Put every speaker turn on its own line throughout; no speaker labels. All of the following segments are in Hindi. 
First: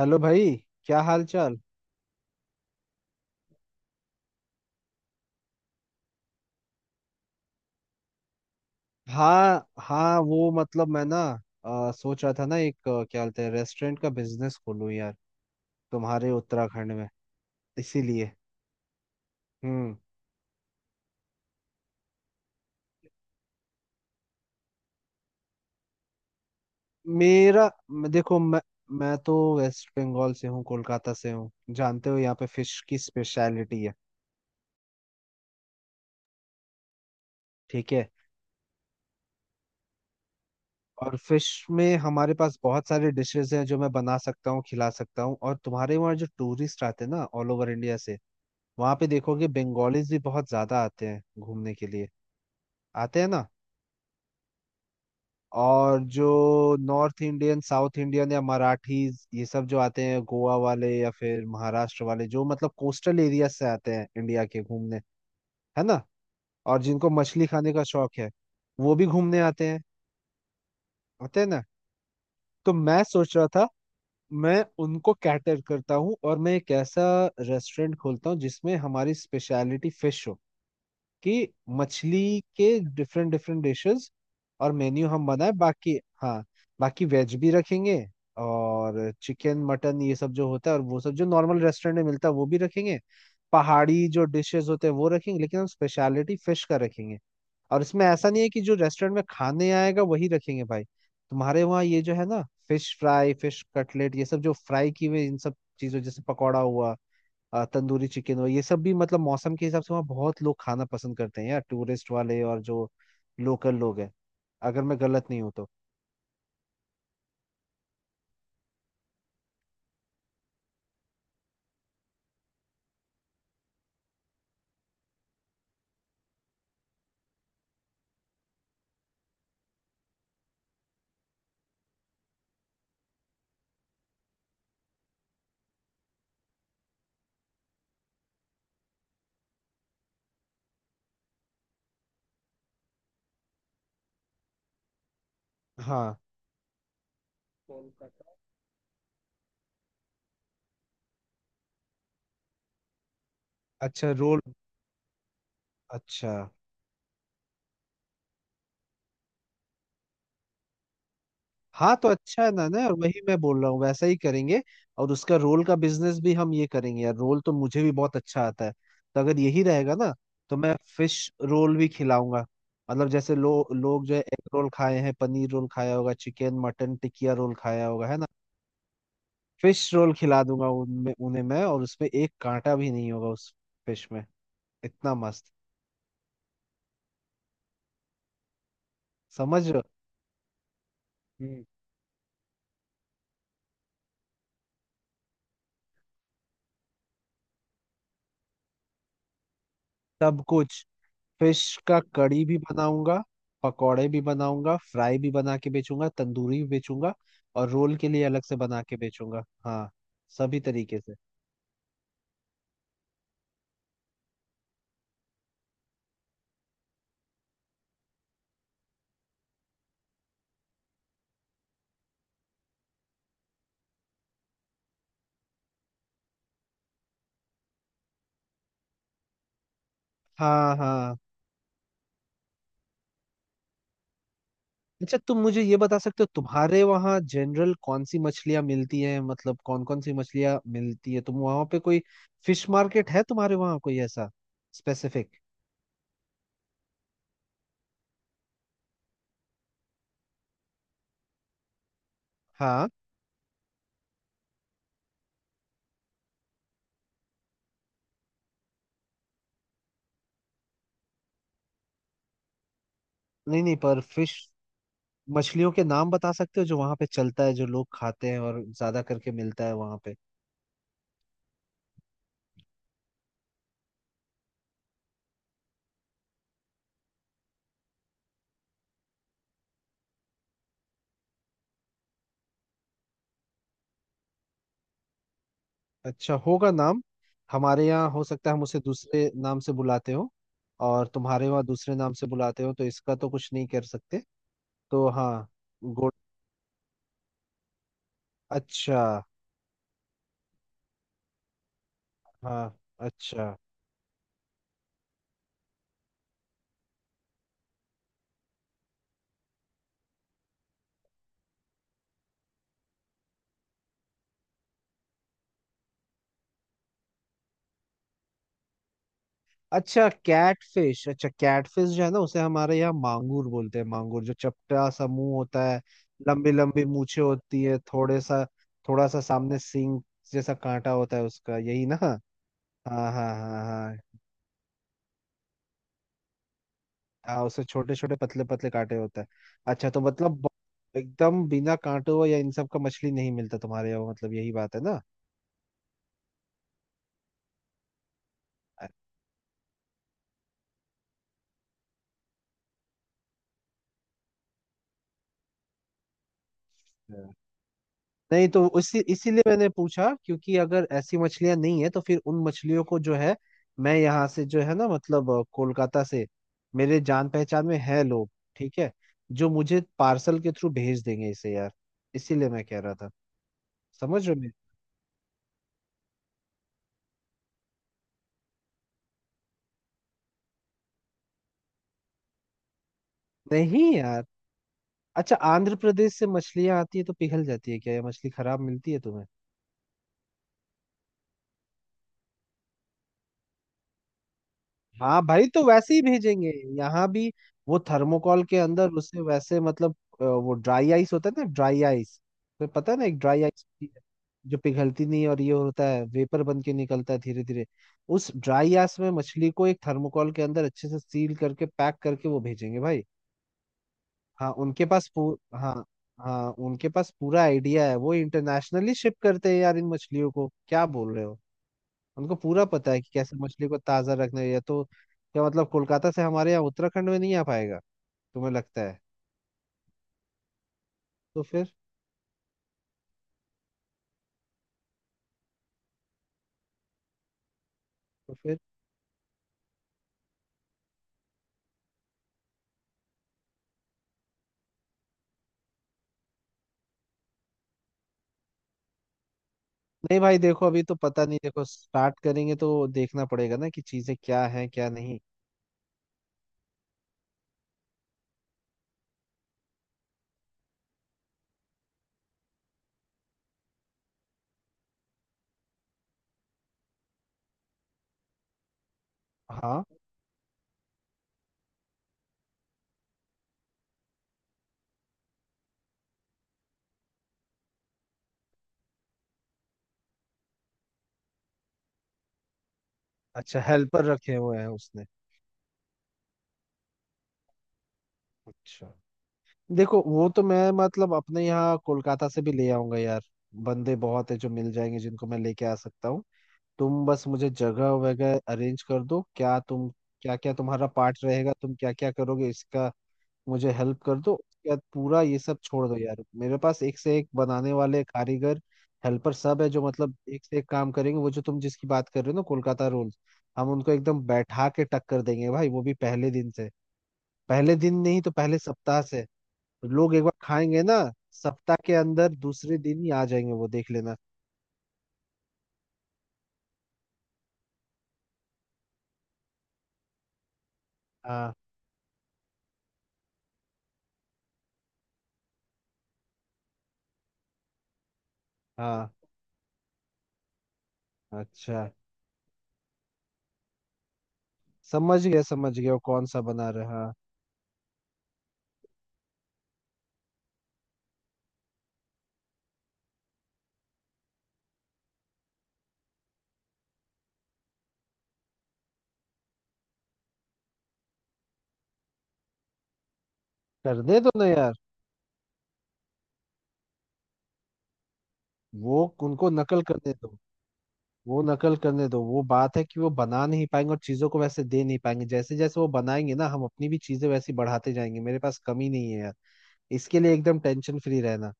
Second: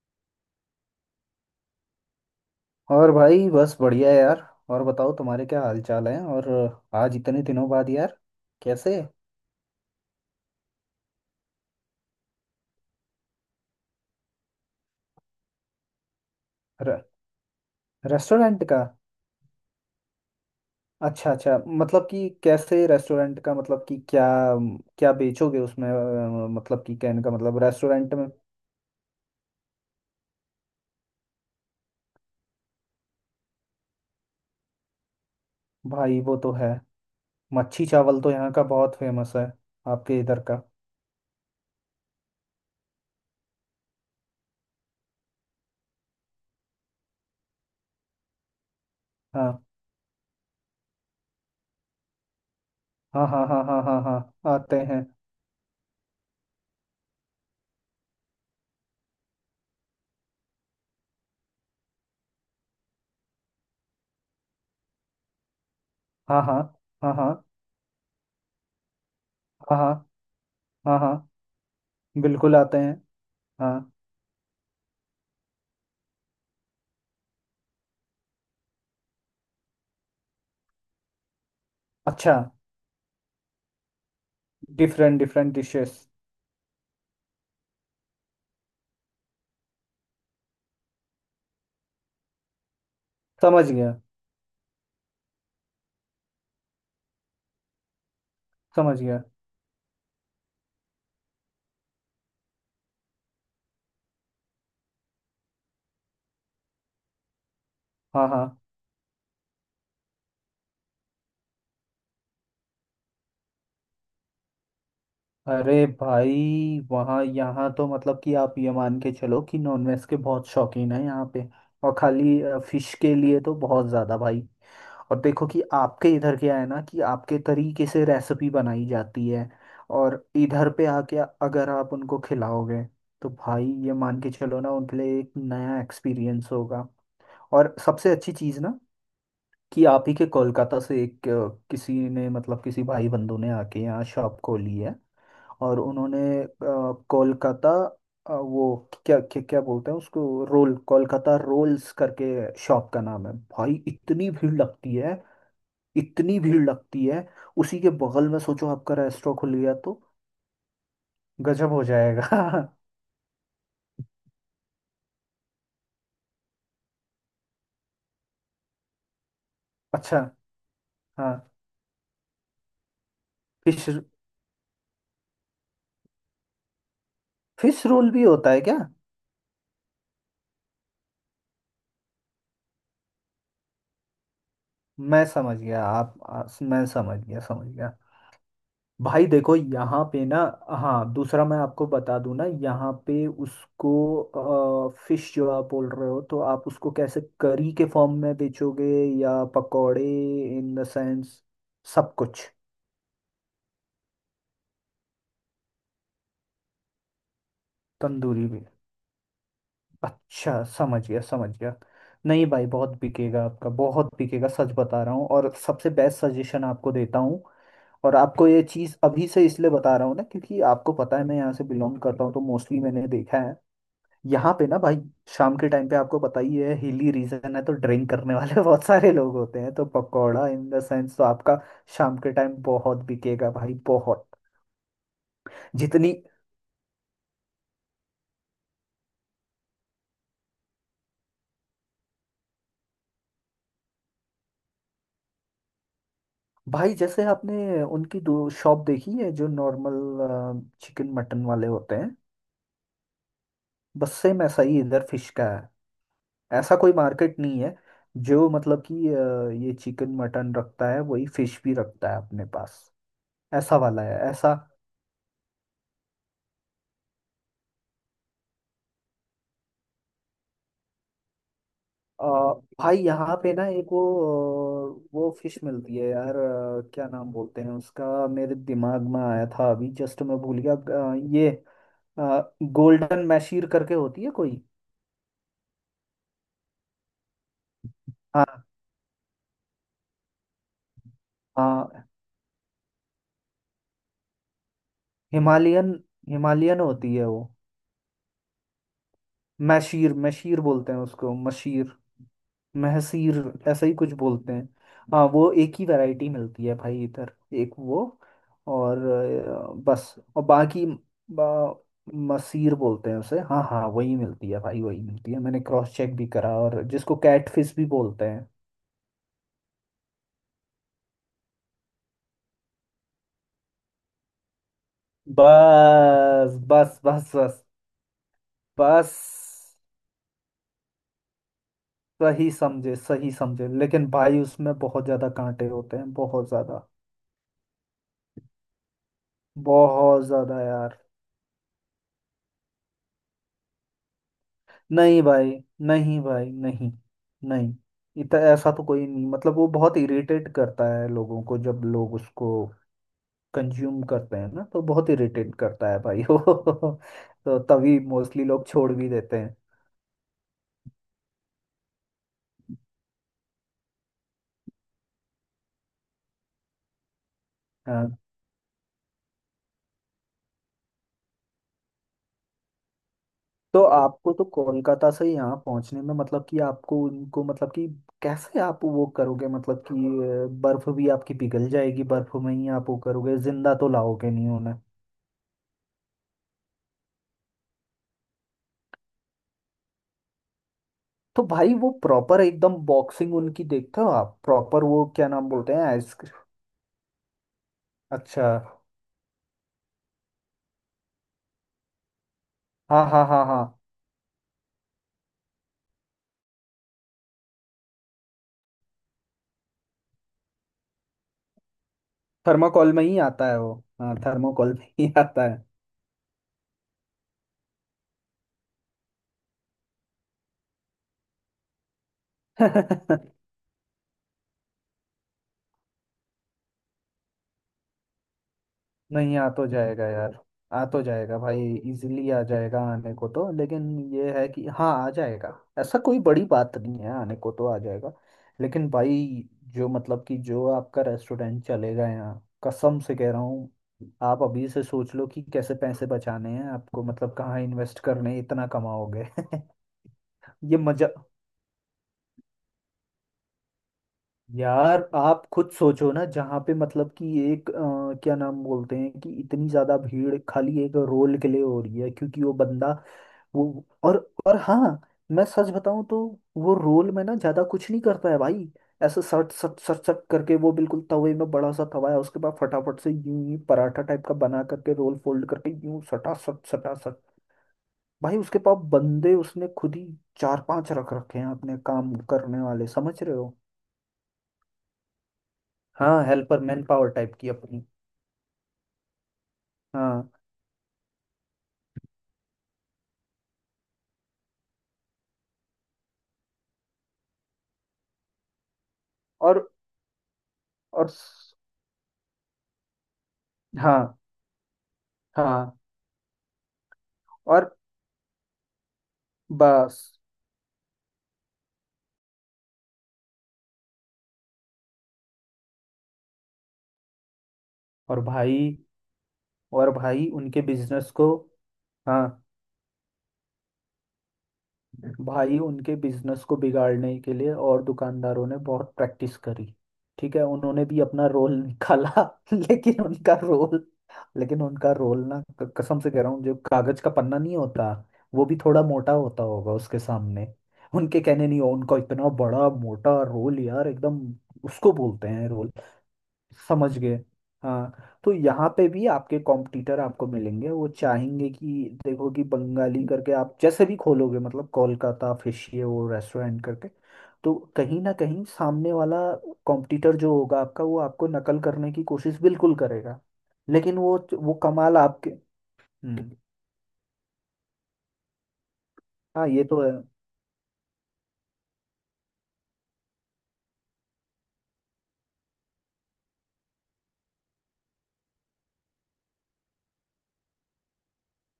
हेलो भाई। क्या हाल चाल।
और भाई बस बढ़िया यार। और बताओ तुम्हारे क्या हाल चाल है और आज इतने दिनों बाद यार, कैसे।
हाँ हाँ, वो मतलब मैं ना सोच रहा था ना। एक क्या बोलते हैं, रेस्टोरेंट का बिजनेस खोलूं यार, तुम्हारे उत्तराखंड
र,
में। इसीलिए।
रेस्टोरेंट का।
हम्म।
अच्छा अच्छा, मतलब कि कैसे रेस्टोरेंट का, मतलब कि क्या क्या बेचोगे उसमें। मतलब कि कहने का मतलब रेस्टोरेंट में।
देखो, मैं तो वेस्ट बंगाल से हूँ, कोलकाता से हूँ। जानते हो, यहाँ पे फिश की स्पेशलिटी है।
भाई वो तो है। मच्छी
ठीक है।
चावल तो यहाँ का बहुत फेमस है आपके इधर का।
और फिश में हमारे पास बहुत सारे डिशेस हैं जो मैं बना सकता हूँ, खिला सकता हूँ। और तुम्हारे वहाँ जो टूरिस्ट आते हैं ना, ऑल ओवर इंडिया से, वहाँ पे देखोगे
हाँ
बंगालीज भी बहुत ज्यादा आते हैं घूमने के लिए। आते
हाँ
हैं ना।
हाँ हाँ हाँ हाँ हाँ, आते हैं।
और जो नॉर्थ इंडियन, साउथ इंडियन या मराठीज, ये सब जो आते हैं, गोवा वाले या फिर महाराष्ट्र वाले, जो मतलब कोस्टल एरिया से आते हैं इंडिया के, घूमने, है ना।
हाँ हाँ
और जिनको
हाँ हाँ
मछली खाने का शौक है, वो भी घूमने आते हैं।
हाँ हाँ हाँ हाँ,
आते हैं ना।
बिल्कुल
तो
आते हैं।
मैं सोच रहा था,
हाँ।
मैं उनको कैटर करता हूँ और मैं एक ऐसा रेस्टोरेंट खोलता हूँ जिसमें हमारी स्पेशलिटी फिश हो। कि
अच्छा।
मछली के डिफरेंट डिफरेंट डिशेस और मेन्यू
डिफरेंट
हम बनाए।
डिफरेंट
बाकी,
डिशेस।
हाँ, बाकी वेज भी रखेंगे और चिकन मटन, ये सब जो होता है, और वो सब जो नॉर्मल रेस्टोरेंट में मिलता है वो भी रखेंगे।
समझ गया
पहाड़ी जो डिशेस होते हैं वो रखेंगे, लेकिन हम स्पेशलिटी फिश का रखेंगे। और इसमें ऐसा नहीं है कि जो
समझ
रेस्टोरेंट में
गया।
खाने आएगा वही रखेंगे। भाई तुम्हारे वहाँ ये जो है ना, फिश फ्राई, फिश कटलेट, ये सब जो फ्राई की हुई इन सब चीजों, जैसे पकौड़ा हुआ, तंदूरी
हाँ
चिकन हो,
हाँ।
ये सब भी मतलब मौसम के हिसाब से वहाँ बहुत लोग खाना पसंद करते हैं यार, टूरिस्ट वाले और जो लोकल लोग हैं, अगर मैं गलत नहीं हूँ तो।
अरे भाई वहाँ, यहाँ तो मतलब कि आप ये मान के चलो कि नॉनवेज के बहुत शौकीन है यहाँ पे। और खाली फिश के लिए तो बहुत ज़्यादा भाई। और देखो कि आपके इधर क्या है ना, कि आपके तरीके से रेसिपी बनाई जाती है। और इधर पे आके अगर आप उनको खिलाओगे तो भाई ये मान के चलो ना, उनके लिए एक नया एक्सपीरियंस होगा। और सबसे अच्छी चीज़ ना, कि आप ही के कोलकाता से एक, किसी ने, मतलब किसी भाई बंधु ने आके यहाँ शॉप खोली है। और
हाँ।
उन्होंने कोलकाता,
कोलकाता।
वो क्या क्या क्या बोलते हैं उसको, रोल, कोलकाता रोल्स करके शॉप का नाम है। भाई
अच्छा,
इतनी
रोल।
भीड़ लगती है,
अच्छा।
इतनी भीड़ लगती है। उसी के बगल में सोचो आपका रेस्टोरेंट खुल गया तो गजब हो
हाँ, तो अच्छा है ना।
जाएगा।
ना, और वही मैं बोल रहा हूँ, वैसा ही करेंगे। और उसका रोल का बिजनेस भी हम ये करेंगे यार, रोल तो मुझे भी बहुत अच्छा आता है। तो अगर यही रहेगा ना,
अच्छा।
तो मैं फिश
हाँ।
रोल भी खिलाऊंगा। मतलब जैसे
फिश
लोग जो है, एग रोल खाए हैं, पनीर रोल खाया होगा, चिकन मटन टिकिया रोल
फिश
खाया होगा,
रोल
है
भी
ना।
होता है क्या?
फिश रोल खिला दूंगा उनमें, उन्हें मैं, और उसमें एक कांटा भी नहीं होगा उस फिश में। इतना
मैं
मस्त।
समझ गया आप, मैं समझ गया समझ गया। भाई देखो
समझ रहे हो।
यहाँ पे ना। हाँ, दूसरा मैं
हम्म।
आपको बता दूं ना, यहाँ पे उसको फिश जो आप बोल रहे हो, तो आप उसको कैसे करी के फॉर्म में बेचोगे, या पकौड़े,
सब
इन
कुछ।
The sense?
फिश का
सब
कड़ी
कुछ।
भी बनाऊंगा, पकौड़े भी बनाऊंगा, फ्राई भी बना के बेचूंगा, तंदूरी भी बेचूंगा, और रोल के लिए अलग
तंदूरी
से
भी।
बना के बेचूंगा। हाँ, सभी
अच्छा
तरीके
समझ
से।
गया समझ गया। नहीं भाई, बहुत बिकेगा आपका, बहुत बिकेगा, सच बता रहा हूँ। और सबसे बेस्ट सजेशन आपको देता हूँ। और आपको ये चीज़ अभी से इसलिए बता रहा हूँ ना, क्योंकि आपको पता है मैं यहाँ से बिलोंग करता हूँ, तो मोस्टली मैंने देखा है यहाँ पे ना भाई। शाम के टाइम पे आपको पता ही है हिली रीजन है, तो ड्रिंक करने वाले बहुत सारे लोग होते हैं, तो पकौड़ा इन
हाँ
द सेंस
हाँ।
तो आपका शाम के टाइम बहुत बिकेगा भाई, बहुत।
अच्छा, तुम मुझे ये बता
जितनी।
सकते हो, तुम्हारे वहाँ जनरल कौन सी मछलियाँ मिलती हैं, मतलब कौन कौन सी मछलियाँ मिलती है। तुम वहाँ पे कोई फिश मार्केट है तुम्हारे वहाँ, कोई ऐसा स्पेसिफिक।
भाई जैसे आपने उनकी दो शॉप देखी है जो नॉर्मल चिकन मटन वाले होते हैं,
हाँ।
बस सेम ऐसा ही इधर फिश का है। ऐसा कोई मार्केट नहीं है जो मतलब कि ये चिकन मटन रखता है वही फिश भी रखता है अपने पास,
नहीं नहीं,
ऐसा
पर
वाला है
फिश
ऐसा।
मछलियों के नाम बता सकते हो जो वहां पे चलता है, जो लोग खाते हैं और ज्यादा करके मिलता है वहां पे।
अ, भाई यहाँ पे ना एक वो, वो फिश मिलती है यार, क्या नाम बोलते हैं उसका, मेरे दिमाग में आया था अभी जस्ट मैं भूल गया। ये गोल्डन मैशीर करके होती है कोई।
अच्छा होगा नाम। हमारे यहाँ हो सकता है हम
हाँ
उसे दूसरे नाम से बुलाते हो, और तुम्हारे वहाँ दूसरे
हाँ।
नाम से बुलाते हो, तो इसका तो कुछ नहीं कर सकते। तो हाँ।
Himalayan,
good.
हिमालयन होती है वो।
अच्छा।
मैशीर मैशीर बोलते हैं उसको, मशीर,
हाँ,
महसीर,
अच्छा।
ऐसा ही कुछ बोलते हैं। हाँ, वो एक ही वैरायटी मिलती है भाई इधर, एक वो। और बस और बाकी बा, मसीर बोलते हैं उसे। हाँ हाँ, वही मिलती है भाई, वही मिलती है, मैंने क्रॉस चेक भी करा, और जिसको कैटफिश भी बोलते हैं।
अच्छा कैटफिश। अच्छा, कैटफिश जो है ना, उसे हमारे यहाँ मांगूर बोलते हैं। मांगूर जो चपटा सा मुंह होता है, लंबी
बस
लंबी
बस
मूछें
बस
होती
बस
है, थोड़े सा, थोड़ा
बस।
सा सामने सींग जैसा कांटा होता है उसका। यही ना।
सही समझे
हाँ हाँ
सही
हाँ।
समझे,
हाँ,
लेकिन भाई उसमें बहुत ज्यादा कांटे होते हैं, बहुत ज्यादा।
हाँ उसे छोटे छोटे पतले पतले कांटे होता है। अच्छा, तो
बहुत ज्यादा यार।
एकदम बिना कांटों या इन सब का मछली नहीं मिलता तुम्हारे यहाँ, मतलब यही बात है ना।
नहीं भाई, नहीं भाई, नहीं, नहीं। इतना ऐसा तो कोई नहीं, मतलब वो बहुत इरिटेट करता है लोगों को, जब लोग उसको कंज्यूम करते हैं ना, तो बहुत इरिटेट करता है भाई वो।
अच्छा।
तो तभी मोस्टली
नहीं, तो
लोग छोड़
उसी
भी देते
इसीलिए
हैं।
मैंने पूछा, क्योंकि अगर ऐसी मछलियां नहीं है तो फिर उन मछलियों को जो है, मैं यहाँ से जो है ना, मतलब कोलकाता से, मेरे जान पहचान में है
हाँ,
लोग, ठीक है, जो मुझे पार्सल के थ्रू भेज देंगे इसे यार। इसीलिए मैं कह रहा था।
तो
समझ
आपको तो
रहे हो।
कोलकाता से यहाँ पहुँचने में, मतलब कि आपको उनको मतलब कि कैसे आप वो करोगे, मतलब कि बर्फ भी आपकी पिघल जाएगी, बर्फ में ही आप वो करोगे,
मेरी
जिंदा तो
नहीं यार।
लाओगे नहीं।
अच्छा, आंध्र प्रदेश से मछलियां आती है तो पिघल जाती है क्या? ये मछली खराब मिलती है तुम्हें?
तो भाई वो प्रॉपर एकदम बॉक्सिंग उनकी देखते हो आप, प्रॉपर वो
हाँ
क्या
भाई,
नाम
तो
बोलते हैं,
वैसे ही
आइस।
भेजेंगे यहाँ भी। वो थर्मोकॉल
अच्छा।
के अंदर उसे वैसे, मतलब वो ड्राई आइस होता है ना, ड्राई आइस। तो पता है ना,
हाँ
एक
हाँ
ड्राई
हाँ
आइस
हाँ।
होती है जो पिघलती नहीं, और ये होता है, वेपर बन के निकलता है धीरे धीरे। उस ड्राई आइस में मछली को एक थर्मोकॉल के अंदर अच्छे से सील करके, पैक करके वो भेजेंगे
थर्माकोल में
भाई।
ही आता है वो। हाँ,
हाँ
थर्माकोल
उनके
में
पास
ही
पू,
आता
हाँ। हाँ उनके पास पूरा आइडिया है, वो इंटरनेशनली शिप करते हैं यार इन मछलियों को, क्या बोल रहे हो। उनको पूरा पता है कि
है।
कैसे मछली को ताजा रखना है। या तो क्या मतलब कोलकाता से हमारे यहाँ उत्तराखंड में नहीं आ पाएगा, तुम्हें लगता है?
नहीं, आ तो जाएगा यार। आ तो जाएगा
तो
भाई।
फिर?
इजीली आ जाएगा, आने को तो, लेकिन ये है कि हाँ आ जाएगा, ऐसा कोई बड़ी बात नहीं है, आने को तो आ जाएगा।
तो फिर?
लेकिन भाई जो मतलब कि जो आपका रेस्टोरेंट चलेगा यहाँ, कसम से कह रहा हूँ, आप अभी से सोच लो कि कैसे पैसे बचाने हैं आपको, मतलब कहाँ इन्वेस्ट करने हैं, इतना कमाओगे।
नहीं भाई, देखो
ये
अभी तो
मजा।
पता नहीं, देखो स्टार्ट करेंगे तो देखना पड़ेगा ना कि चीजें क्या हैं क्या
यार
नहीं।
आप खुद सोचो ना, जहाँ पे मतलब कि एक, क्या नाम बोलते हैं, कि इतनी ज्यादा भीड़ खाली एक रोल के लिए हो रही है, क्योंकि वो बंदा, वो, और हाँ, मैं सच बताऊं तो, वो रोल में ना ज्यादा कुछ नहीं करता है भाई। ऐसे सट सट
हाँ।
सट सट करके वो बिल्कुल तवे में, बड़ा सा तवा है, उसके बाद फटाफट से यूं ही पराठा टाइप का बना करके रोल फोल्ड करके यूं सटा सट सटा सट। भाई उसके पास बंदे, उसने खुद ही चार पांच रख रखे हैं अपने काम करने वाले, समझ रहे हो?
अच्छा, हेल्पर रखे हुए हैं उसने।
हाँ, हेल्पर मैन पावर टाइप की अपनी।
अच्छा, देखो वो
हाँ।
तो मैं मतलब अपने यहाँ कोलकाता से भी ले आऊंगा यार। बंदे बहुत है जो मिल जाएंगे, जिनको मैं लेके आ सकता हूँ। तुम बस मुझे जगह वगैरह अरेंज कर दो। क्या
और
तुम, क्या क्या तुम्हारा
और
पार्ट रहेगा,
स-
तुम क्या क्या करोगे इसका, मुझे हेल्प कर
हाँ
दो, उसके बाद पूरा ये सब
हाँ
छोड़ दो यार। मेरे पास एक से एक
और
बनाने वाले कारीगर, हेल्पर सब है जो मतलब
बस।
एक से एक काम करेंगे। वो जो तुम जिसकी बात कर रहे हो ना, कोलकाता रोल्स, हम उनको एकदम बैठा के टक्कर देंगे भाई, वो भी पहले दिन से। पहले दिन नहीं
और
तो पहले
भाई,
सप्ताह से।
और
लोग एक
भाई
बार
उनके
खाएंगे ना,
बिजनेस को,
सप्ताह के
हाँ
अंदर दूसरे दिन ही आ जाएंगे, वो देख लेना।
भाई उनके बिजनेस को बिगाड़ने के लिए और दुकानदारों ने बहुत प्रैक्टिस करी। ठीक है, उन्होंने भी अपना
हाँ
रोल निकाला। लेकिन उनका रोल, लेकिन उनका रोल ना, कसम से कह रहा हूँ, जो कागज का पन्ना नहीं होता, वो भी थोड़ा मोटा
हाँ।
होता होगा उसके सामने। उनके कहने नहीं हो,
अच्छा,
उनका इतना बड़ा मोटा रोल यार, एकदम उसको
समझ
बोलते
गया
हैं रोल।
समझ गया, वो कौन सा बना
समझ
रहा। हाँ,
गए। हाँ, तो यहाँ पे भी आपके कॉम्पिटिटर आपको मिलेंगे, वो चाहेंगे कि देखो कि बंगाली करके आप जैसे भी खोलोगे, मतलब कोलकाता फिश ये वो रेस्टोरेंट करके, तो कहीं ना कहीं सामने वाला कॉम्पिटिटर जो होगा आपका, वो आपको नकल करने की कोशिश बिल्कुल करेगा, लेकिन
कर
वो
दे दो ना
वो
यार,
कमाल आपके। हम्म।
वो
हाँ
उनको
ये तो
नकल
है।
करने दो। वो नकल करने दो। वो बात है कि वो बना नहीं पाएंगे और चीजों को वैसे दे नहीं पाएंगे जैसे। जैसे वो बनाएंगे ना, हम अपनी भी चीजें वैसी बढ़ाते जाएंगे, मेरे पास कमी नहीं है यार। इसके लिए एकदम टेंशन फ्री रहना।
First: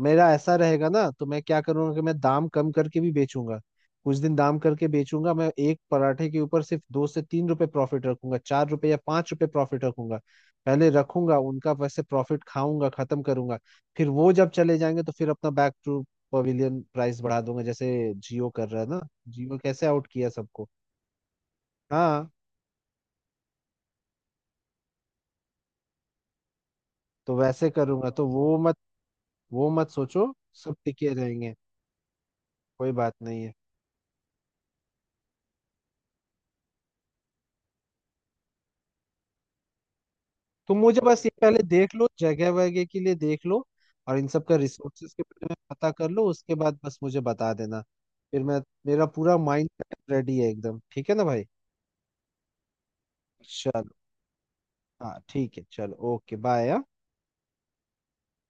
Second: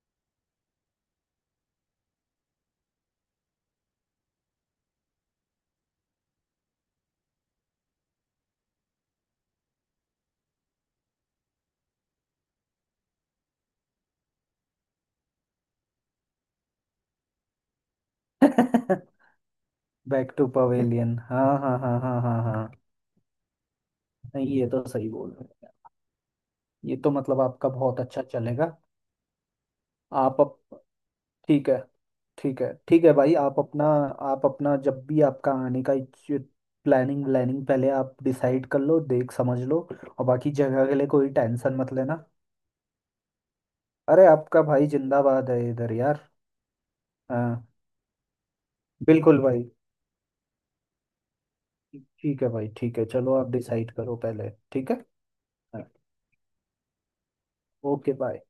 मेरा ऐसा रहेगा ना, तो मैं क्या करूंगा कि मैं दाम कम करके भी बेचूंगा। कुछ दिन दाम करके बेचूंगा, मैं एक पराठे के ऊपर सिर्फ 2 से 3 रुपए प्रॉफिट रखूंगा, 4 रुपए या 5 रुपए प्रॉफिट रखूंगा। पहले रखूंगा, उनका वैसे प्रॉफिट खाऊंगा, खत्म करूंगा, फिर वो जब चले जाएंगे तो फिर अपना बैक टू पवेलियन प्राइस बढ़ा दूंगा, जैसे जियो कर रहा है ना। जियो कैसे आउट किया
बैक टू
सबको।
पवेलियन, हाँ हाँ हाँ हाँ
हाँ,
हाँ हाँ। नहीं, ये तो सही बोल रहे हैं, ये तो
तो
मतलब
वैसे
आपका बहुत
करूंगा,
अच्छा
तो
चलेगा।
वो मत सोचो,
आप,
सब टिके रहेंगे,
ठीक है ठीक है,
कोई
ठीक है
बात
भाई
नहीं है।
आप अपना, आप अपना जब भी आपका आने का प्लानिंग व्लानिंग पहले आप डिसाइड कर लो, देख समझ लो, और बाकी
तुम
जगह के
मुझे
लिए
बस
कोई
ये पहले
टेंशन
देख
मत
लो,
लेना।
जगह वगैरह के लिए देख लो, और
अरे
इन सब का
आपका भाई
रिसोर्सेज के बारे
जिंदाबाद
में
है
पता
इधर
कर
यार।
लो, उसके बाद बस मुझे बता
हाँ,
देना। फिर मैं, मेरा पूरा
बिल्कुल भाई।
माइंड रेडी है एकदम। ठीक है ना भाई,
ठीक है भाई ठीक है, चलो आप
चलो।
डिसाइड करो पहले, ठीक है।
हाँ ठीक है, चलो, ओके बाय।
Okay bye.